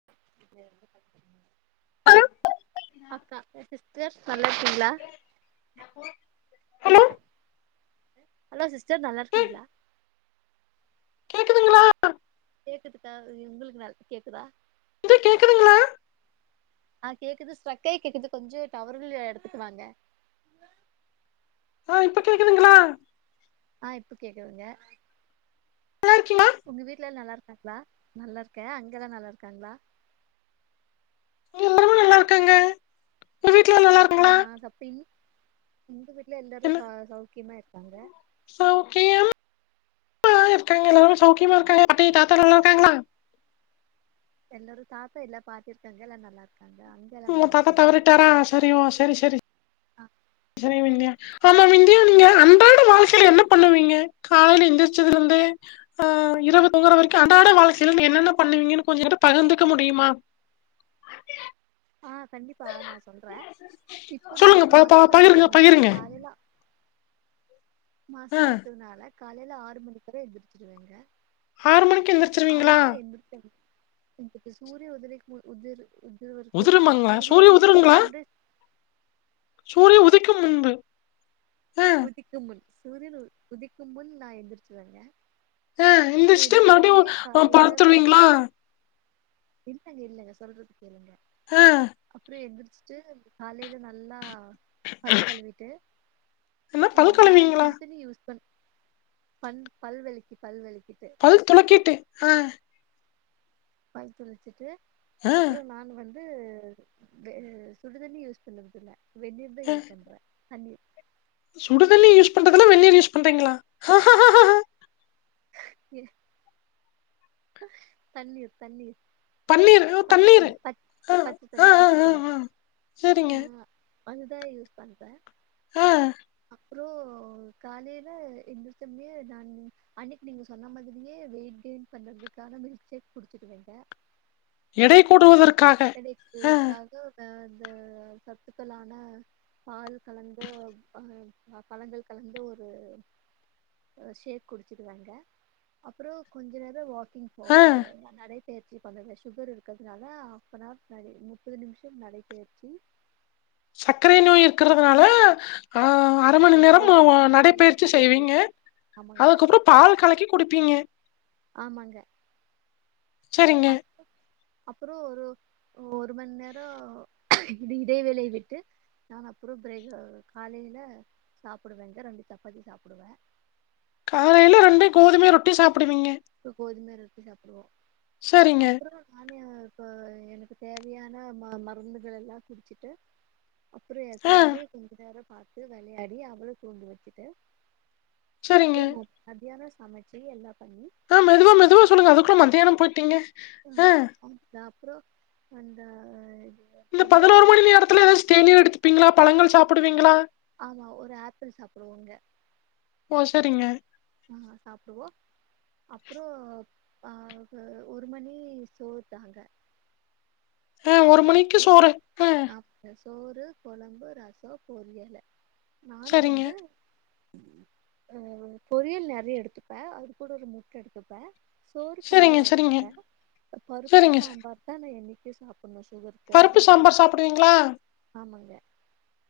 [inaudible] அக்கா அ சிஸ்டர்ஸ் நல்லாருக்கீங்களா ஹலோ ஹலோ சிஸ்டர் ஏ நல்லாருக்கீங்களா கேக்குதுங்களா கேக்குதுக்கா உ உங்களுக்கு நல் கேக்குதா கேக்குதுங்களா ஆ கேக்குது ஸ்ட்ரக்காய் கேக்குது கொஞ்சோ டவரு உள்ள எடத்துக்கு வாங்க ஆ இப்ப கேக்குதுங்களா ஆ இப்ப கேக்குதுங்க நல்லா இருக்கிங்களா உங்க வீட்ல நல்லா இருக்காங்களா நல்லா இருக்கேன் அங்க எல்லா நல்லா இருக்காங்களா இங்க எல்லாருமே நல்லா இருக்காங்க உங்க வீட்ல நல்லா இருக்காங்களா ஆமா சப்பிங் உங்க வீட்ல எல்லாரு ச சௌக்கியமா இருக்காங்க சௌக்கியம் ஆ இருக்காங்க எல்லாருமே சௌக்கியமா இருக்காங்க அத்தை தாத்தா நல்லா இருக்காங்களா எல்லோரு தாத்தா இல்ல பாட்டி இருக்குறாங்க எல்லா நல்லா இருக்காங்க அங் உங்க தாத்தா தவறிட்டாரா சரி ஓ சரி சரி சரி விந்தியா பட் வாழ்க்கைல என்ன பண்ணுவீங்க காலைல எந்திருச்சதுல இருந்தே ஆ இரவு தூங்குற வரைக்கு அன்றாட வாழக்கைல நீ என்னென்ன பண்ணுவீங்கனு கொஞ்ச எங்கிட்ட பகிந்துக்க முடியுமா ஆ கண்டிப்பா நா சொல்றேன் இப்போ சொல்லுங்க நானு ப ப மாசமா பகிருங்க இருக்குறதுனால பகிருங்க காலைல ஆ மாசமா இருக்குறதுனால காலைல ஆறு மணிக்கெல்லா எந்திருச்சிருவேங்க ஆறு மணிக்கு ஆறு எந்திரிச்சிருவீங்களா மணி எந்திப்பே எந்திப்பே சூரிய உதிரிக்கு உதிர் உதி தவரைக்கு உதிருமாங்களா சூரிய சூரியன் சன் ரைஸ் சூரியன் உதிக்கும் முன்பு ஆ புதிக்கும் முன் சூரியன் உதிக்கும் முன் நா எந்திரிச்சிருவங்க ஆ எந்திருச்சிட்டு மறுப்படியும் காலையில பாத்துருவிங்களா இல்லங்க இல்லங்க சொல்றத கேளுங்க ஆ அப்பறோ எந்திரிச்சிட்டு காலையில நல்லா பல் கழுவிட்டு என்ன ஆ பல் நான் கழுவீங்களா சுடுத்தண்ணி யூஸ் பண் பண் பல் வெளக்கி பல் வெளக்கிட்டு பல் துலக்கிட்டு ஆ பல் துலக்கிட்டு ஆ அப்பறம் நான் வந்து வே சுடு தண்ணி யூஸ் பண்ணறது இல்ல வெண்ணீர் தான் ஆ யூஸ் பண்றேன் தண்ணீர் சுடுதண்ணி யூஸ் பண்றதில்ல வெண்ணீர் யூஸ் பண்றீங்களா ஏ இப்ப தண்ணீர் தண்ணீர் பன்னீர் ஓ பச்ச தண்ணீர் தண்ணீ பச் ஆ பச்ச ஆ தண்ணீ ஆ பச்ச ஆ தண்ணீ ஆ சரிங்க ஆ அதுதான் யூஸ் பண்றேன் ஆ அப்பறோ காலையில எந்திரிச்சமே நான் அன்னைக்கி நீங்க சொன்ன மாதிரியே வெயிட் கெயின் பண்றதுக்காக மில்க்ஷேக் குடிச்சிடுவேங்க எடை கூடுவதற்கு கிடைப்பதற்காக நா அந்த சத்துக்களான பால் கலந்து அ பழங்கள் கலந்து ஒரு ஷேக் குடிச்சிடுவங்க அப்பறோம் கொஞ்ச நேர வாக் க்கிங் ஆ போவங்க நடை பெயற்சி பண்ணுவே சுகர் இருக்குறதுனால இப்பனா நடை முப்பது நிமிஷம் நடைபெயற்சி சக்கரை நோய் இருக்குறதுனால ஆ அரை மணி நேரம் ஓ வா ம், ம், நடைப்பயிற்சி செய்வீங்க நடைப்பயிற்சி ஆமாங்க அதுக்கப்பறம் பால் கலக்கி குடிப்பீங்க ஆமாங்க சரிங்க அப்றோ அப்புறம் ஒரு ஒரு மண்நேரோ இடைவேளைய விட்டு நான் அப்பறம் பிரேக் காலைல சாப்பிடுவேங்க ரெண்டு சப்பாத்தி சாப்பிடுவேன் காலையில ரெண்ட கோதுமை ரொட்டி சாப்பிடுவீங்க இப்போ கோதும ரொட்டி சாப்பிடுவோம் சரிங்க. அப்றோ ஆனியா இப்போ எனக்கு தேவையான ம மருந்துகள் எல்லாம் குடிச்சிட்டு அப்பறம் என் ஆ. கொழந்தைய கொஞ்ச நேரம் பார்த்து விளையாடி அவ்ள தூங்க வச்சுட்டு சரிங்க. அப்பறம் மத்தியானம் சமைச்சு எல்லா பண்ணி ஆ மெதுவா மெதுவா சொல்லுங்கள் அதுக்குள்ள மதியானம் போய்டீங்க ஆ அ அப்பறோ அந்த இந்த பதினோரு மணி நேரத்துல எ ஏதாச்ச தேநீர் எடுத்துப்பீங்களா பழங்கள் சாப்பிடுவீங்களா ஆமா ஒரு ஆப்பிள் சாப்புடுவோங்க ஓ சேரிங்க வாங்க சாப்டுவோ அப்றோ அ‌ க ஒரு மணி சோர் தாங்க ஆ ஒரு மணிக்கு சோறு ஆ அ சோறு குழம்பு ரசோ பொரியல்லு நானு சரிங்க. வந்து பொரியல் நறைய எடுத்துப்பேன் அது கூட ஒரு முட்ட எடுத்துப்பேன் சோறு சரிங்க, கம்மியா சரிங்க. எடுத்துபேன் பருப்பு சரிங்க சார். சாம்பார் தான் நான் என்னிக்கு சாப்பணும் சுகர் பருப்பு சாம்பார் சாப்பிடுவீங்களா ஆமாங்க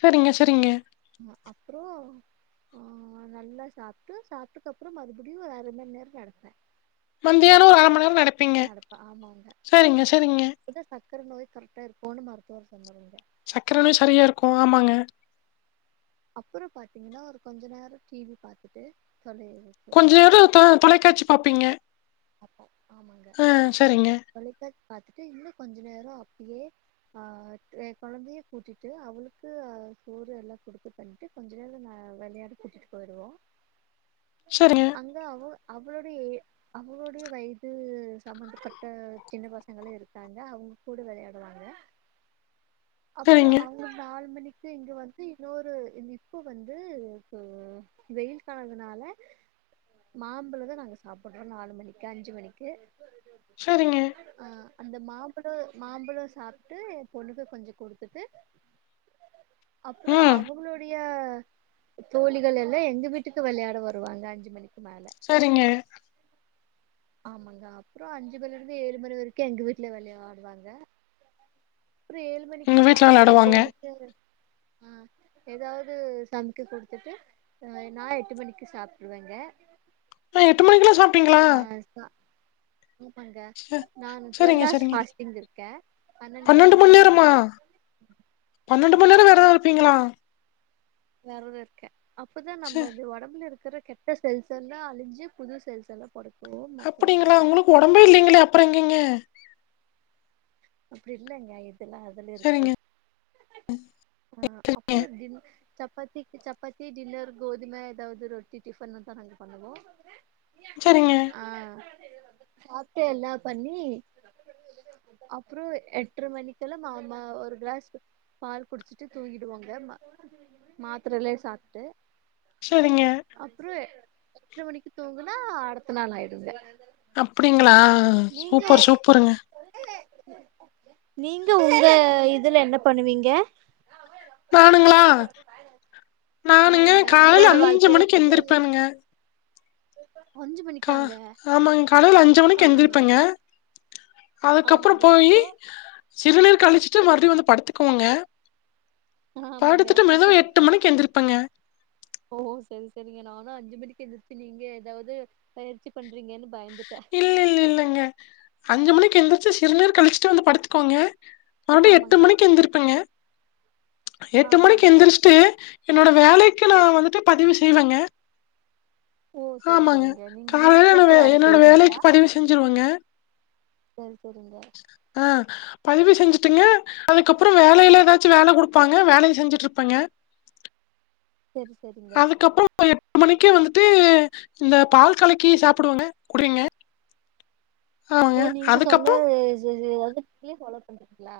சேரிங்க சேரிங்க ஆமா அப்றோ ஆ நல்லா சாப்ட்டு சாப்பட்டுக்கப்புறம் மறுபடியும் ஒரு அரமண் நேரம் நடப்பேன் மந்தியானம் ஒரு அரை மணி நேரம் நடப்பீங்க சேரிங்க சேரிங்க அப்பதான் சர்கக்கரை நோய் கரெக்டா இருக்கும்ன்னு மருத்துவர் சொன்னாருங்க சக்கர நோய் சரியா இருக்கும் ஆமாங்க அப்பறோ பார்த்தீங்கன்னா ஒரு கொஞ்ச நேரம் டி வி பார்த்துட்டு தொலை கொஞ்சம் நேரம் தொலைக்காட்சி பார்ப்பீங்க பாப்பம் ஆமாங்க ஆ சரிங்க. தொலைகா பாாரத்துட்டு இன்னும் கொஞ்சோ நேரம் அப்பயே ஆ என் குழந்தையே கூட்டிட்டு அவளுக்கு அஹ் சோறு எல்லாம் குடுக்க பண்டு கொஞ்ச நேரம் நான் விளையாடு கூட்டிட்டு போயிடுவோம் சேரிங்க ஓ அவ அவளுடைய அவங்களுடைய வயது சம்பந்தப்பட்ட சின்ன பசங்களும் இருக்காங்க அவங்க கூட விளையாடுவாங்க அப்பறோ சரிங்க. அ ஒரு நாலு மணிக்கு இங்க வந்து இன்னொரு இப்போ வந்து கொ வெயில் காலதுனால மாம்பழதான் நாங்க சாப்ப அ நாலு மணிக்கு அஞ்சு மணிக்கு சரிங்க. ஆ அந்த மாம்பழம் மாம்பழம் சாப்ட்டு என் பொண்ணுக்கு கொஞ்சோ குடுத்துட்டு அப்புறம் ம் அவங்களுடைய தோழிகள் எல்லாம் எங்க வீட்டுக்கு விளையாட வருவாங்க அஞ்சு மணிக்கு மேல சரிங்க ஆமாங்க அப்புறம் அஞ்சு மணில இருந்து ஏழு மணி வரிக்கும் எங்க வீட்ல வெளயாடுவாங்க அப்றம் ஏழு எங்க மணிக்கு நா வீட்ல ஏன் வெளாடுவாங்க பொண்ணுக்கு ஆ ஏதாவது சமைக்க குடுத்துட்டு ஆ நா எட்டு மணிக்கு சாப்ட்ருவேங்க ஆ எட்டு மணிக்கு ல்லாம் சாப்ட்ருவீங்களா வேஸ்தா என்ன பண்ற நா டுவெல் சரிங்க ஹார்ஸ் சரிங்க ஃபாஸ்டிங் இருக்கே பன்னெண்டு மண் நேரம் உம் [inaudible] பன்னெண்டு மணி நேர வெரதம் இருப்பீங்ளா வெறதோ இருக்கே அப்பதா ச நம்ம இது ஒடம்புல இருக்கிற கெட் ட செல்ஸ் எல்லா அழிஞ்சு புது செல்ஸ் எல்லா பொற அப்டிங்களா உங்களுக்கு ஒடம்பே இல்லைங்களே அப்புறோ எங்கேங்க அப்டி இல்லங்க இதெல்லா அதுல இருக்கு சரிங்க ஆ அப்போ டின் சப்பாத்திக்கு சப்பாத்தி டின்னர் கோதுமை ஏதாவது ரொட்டி டிஃபன்னு தா நாங்க பண்ணுவோ சரிங்க ஆ சாப்ட்டு எல்லா பண்ணி அப்றோ எட்ர மணிக்கெல்லா மாமா ஒரு கிளாஸ் பால் குடிச் ட்டு தூக்கிடுவாங்க மா மாத்திரலே சாப்ட்டு செரிங்க அப்புறோ எட்ர மணிக்கு தூங்குனா அடுத்த நாள் ஆயிடுங்க அப்டிங்களா நீங்க சூப்பர் சூப்பருங்க நீங்க உங்க இதுல என்ன பண்ணுவீங்க நானுங்களா நானுங்க ஆமாங்க காலைல அன்றாட அஞ்சு வாழ்க்கையில மணிக்கு காலையில எந்திருப்பேனுங்க எழுந்து அஞ்சு கா மணிக்காங்க ஆமாங் காலையில அஞ்சு ஆ மணிக்கு எந்திருப்பேங்க அதுக்கப்புறோ ஆமாங்க போயி அப்றோ சிறுநீர் கழிச்சுட்டு மறுபடியு வந்து படுத்துக்குவேங்க ஆமாங்க படுத்துட்டு மெதுவா எட்டு மணிக்கு எழுந்திரிருப்பேங்க ஓ செரி செரிங்க நானுஅஞ்சு மணிக்கு எந்திரச்சு நீங்க ஏதாவ்து பயிற்சி பண்றீங்கன்னு பயந்துட்டே அஞ்சு மணிக்கு எந்திரிச்சு சிறுநீர் கழிச்சுட்டு வந்து படுத்துக்குவங்க மறுபடியு எட்டு ஆமாங்க மணிக்கு எந்திரிப்பேங்க எட்டு மணிக்கு ஆமாங்க எந்திரிச்ட்டு என்னோட வேலைக்கு நா வந்துட்டு பதிவு செய்வேங்க ஓ செரி ஆமாங்க செரிங்க நீங்க வீட்ல காலைலன்னாவே இருந்து வேல என்னோட வேலைக்கு செய்றீங்களா பதிவு செஞ்சிருவேங்க சேரி செரிங்க ஆ பதிவு செஞ்சுட்டுங்க அதுக்கப்புறோ வேலையில ஏதாச்சு வேல கொடுப்பாங்க வேலைய செஞ்சுட்டு இருப்பேங்க செரி செரி அதுக்கப்புறோ எட்டு மணிக்கே வந்துட்டு இந்த பால் கலக்கி சாப்டுவங்க குடிங்க இப்போ நீங்க சொன்ன அதுக்கப்புறம் ஸஸநீங்களே [unintelligible] ஃபாலோ பண்றீங்களா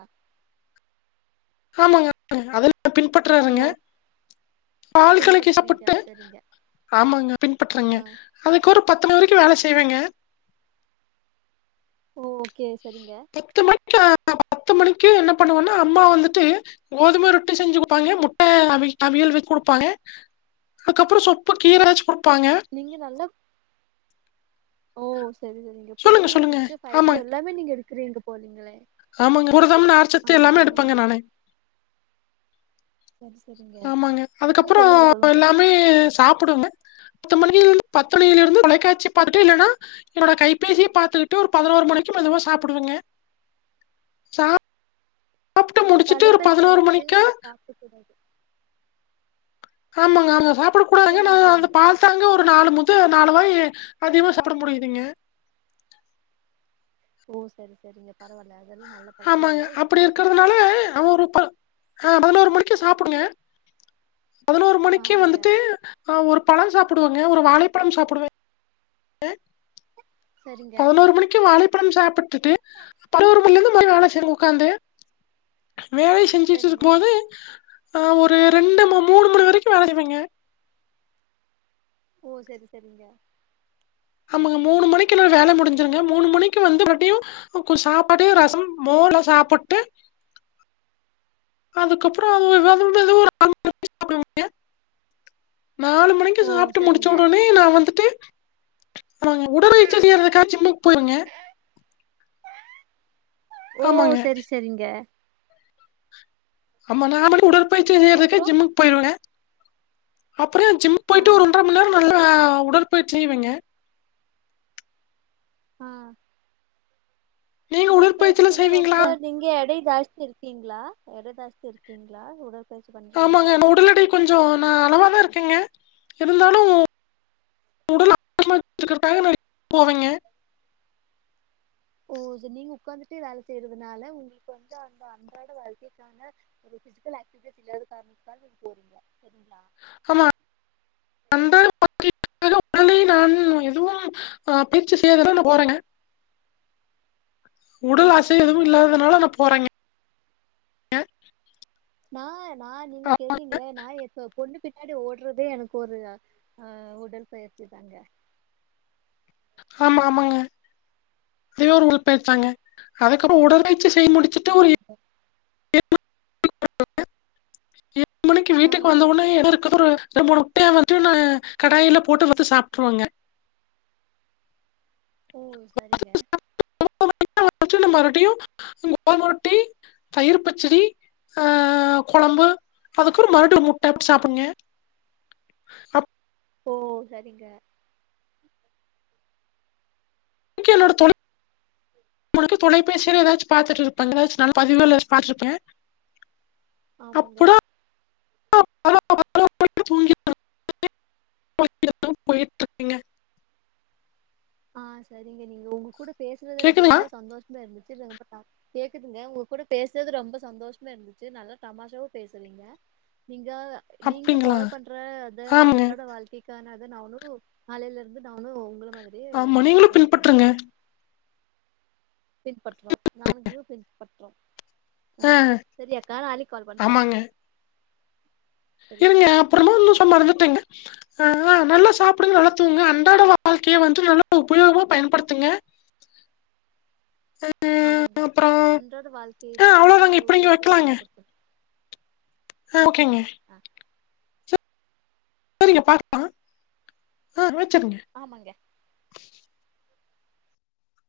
ஆமாங்க ஆமாங்க அதெல்லா ஓ பின்பற்றாருங்க பால் கலக்கி பின்பற்றுறீங்க சாப்பிட்டு செரிங்க ஆமாங்க பின்பற்றங்க ஆ அதுக்கு ஒரு பத்து மணி வரிக்கு வேல செய்வேங்க ஓ ஓகே சரிங்க மணிக்கு அஹ், பத்து மணிக்கு என்ன பண்ணுவன்னா அம்மா வந்துட்டு கோதும ரொட்டி செஞ்சு கொடுப்பாங்க முட்ட அவி அவியல் வ கொடுப்பாங்க அதுக்கப்றோ சொப்ப கீர வெச்சு குடுப்பாங்க நீங்க நல்லா ஓ சரி சரிங்க சொல்லுங்க, பு்ரோட்டீன் சொல்லுங்க. ரிச்சு ஃபைபர் ஆமாங்க, எல்லாமே நீங்க எடுக்கறீங்க போலீங்ளே ஆமாங்க புரதம், நார்சத்து எல்லாமே எடுப்பங்க நானு செரி செரிங்க ஆமாங்க ம் அதுக்கப்றோ சொல்லுங்க சொல்லுங்க எல்லாமே சாப்டுங்க பத்து மணி பத்து மணிலருந்து தொலைக்காட்சி பாத்துட்டு இல்லனா என்னோட கைபேசியே பாத்துகிட்டு ஒரு பதினோரு மணிக்கு மெதுவா சாப்டுவேங்க சா இப்ப தொலைபேசி பாத்து மணிக்கா சாப்டக்கூடாது ஆமாங்க ஆமா சாப்ட கூடாது நா சொல்லுங்க அந்த சொல்லுங்க பா அதாங்க ஒரு நாலு முத நாலு வாய் அதிகமா சாப்ட முடியுதுங்க ஓ சரி சரிங்க பரவால அதெல்லா நல்ல பழக்க இல்ல ஆமாங்க இதுக்கு அப்டி மேல பாத்துப்போ இருக்கறதுனால அவன் ஒரு அ பதினோரு மணிக்கு சாப்டுங்க பதினோரு மணிக்கு ஆமாங்க வந்துட்டு ஆ ஒரு பழம் சாப்டுவங்க ஒரு வாழைப்பழம் சாப்டுவங்க சரிங்க பதினோரு மணிக்கு வாழைப்பழம் சாப்ட்டுட்டு பதினோரு மாரி வேலை செய்ங்க உக்காந்து வேலை செஞ்சிட்டு சரிங்க இருக்கும்போது ஆ ஒரு ரெண்டு ம மூணு மணி வரைக்கு வேல செய்வங்க ஓ செரி செரிங்க அமாங்க மூணு மணிக்கெல்லா வேல முடிஞ்சிருங்க மூணு மணிக்கு வந்து மறுவடியு கொஞ்சோ சாப்பாடு, ரசம், மோர் எல்லா சாப்ட்டு அதுக்கப்றோ அது வந்தது ஒரு ஆறு மணிக்கு சாப்டுவங்க நாலு மணிக்கு ஓ சாப்ட்டு முடிச்ச சரிங்க ஒடனே நா வந்துட்டு அமாங்க உடற் உயிற்சி செய்றதுக்காக ஜிம்க்கு போயிருவங்க ஓ ஆமாங்க. செரி செரிங்க ஆமா நா வந்து உடற்பயிற்சி செய்யறதுக்கு அப்புறோ ஜிம்முக்கு போயிருவேன்ங்க அப்றோ ஜிம் ஆ போயிட்டு ஒரு ஒன்றரை மண் நேரோ நல்லா உடற்பயிற்சி செய்வங்க ஆ நீங்க உடல் உடற்பயிற்சிலாம் பயிற்சினா செய்வீங்களா? ரொம்ப நீங்க எடை ஜாஸ்தி இருக்கீங்ளா எடை ஜாஸ்தி இருக்கீங்ளா உடல் ஆமாங்க நம்ம உடல் எடை கொஞ்சோ நா அளவாதா இருக்கேங்க இருந்தாலு உடல் ஆரோக்கியமா வெச்சிக்கிறக்காக நா ஜிம்முக்கு போவேங்க ஓ செரி நீங்க உக்காந்துட்டே வேலை செய்யறதுனால உங்களுக்கு வந்து அந்த அன்றாட வாழ்க்கைக்கான ஒரு பிசிக்கல் ஆக்டிவிட்டீஸ் இல்லாத காரணத்துனால நீங்க போறீங்க சரிங்ளா ஆமா [inaudible] அலயே நான் எதுவு ஆ பயிற்சி செய்யதா போறங்க உடல் சரி அசை எதுவு சரிங்க இல்லாதனால நா போறங்க நா நா நீங்க ஆ கேட்டீங்கிளே நா எப்ப பொண்ணு பின்னாடி ஓடறதே எனக்கு ஒரு ஆ உடல் பயிற்சி தாங்க ஆமா ஆமாங்க அதே ஒரு உடற்பயிற்சிதாங்க அதுக்கப்றோ உடற்பயிற்சி செய்ய முடி ஆமாங் சார் [inaudible] ஏழு மணிக்கு வீட்டுக்கு ஆமாங்க வந்தவொன்னே [inaudible] வந்துட்டு நா கடாயில போட்டு வந்து சாப்ட்டுருவங்க ஓ சரிங்க [inaudible] தயிரு பச்சடி ஆ கொழம்பு அதுக்கொரு மறுடியு முட்ட சாப்பிடுன்கே ஓ சரிங்க இங்கே என்னோட தொழி உங்களுக்கு தொலைபேசியில ஏதாச்சு பாத்துட்டு இருப்பேங்க ஏதாச்சு நல்ல பதிவுகள் பாத்துருக்கே ஆமாங்க அப்பறோ [inaudible] தூங்கிப்பே கொஞ்ச [inaudible] இதெல்லா போயிட்டுருக்குங்க ஆ சரிங்க நீங்க உங்க கூட பேசுறது எனக்கு கேக்குதுங்களா? ரொம்ப சந்தோஷமா இருந்துச்சு ரொம்ப டாப் கேக்குதுங்க உங்க கூட பேசுறது ரொம்ப சந்தோஷமா இருந்துச்சு நல்லா தமாஷாவும் பேசுறீங்க நீங்க அப்டிங்களா? ஃபாலோ பண்ற அத ஆமாங்க. அன்றாட வாழ்ககை க்கனத நானு நாளைல இருந்து நானு உங்கள மாதிரியே ஆமா நீங்களும் ஃபாலோ பின்பற்றுங்க. பண்றேங்க பின்பற்றோம் நானுக்கு பின்பற்றோ ஆ சரியாக்கா நாளைக்கு கால் பண்றே ஆமாங்க. சரி அக்கா இருங்க அப்பறமா ஒண்ணு சொன்னாருங்க டேங்க ஆ நல்லா சாப்பிடுங்க நல்லா தூங்குங்க அன்றாட வாழ்க்கைய வந்துட்டு நல்லா உபயோகமா பயன்படுத்துங்க [inaudible] ஆமாங்க அப்புறம் அன்றாட வாழ்க்கையதா ஆஹ் அவ்வளவுதாங்க இப்படிங்க அளவுக்கு அதிகமா வைக்கலாங்க பயன்படுத்தணு ஆஹ் ஆ ஓகேங்க சரிங்க ஆ சரிங்க பாக்கலா ஆ வச்சுருங்க ஆமாங்க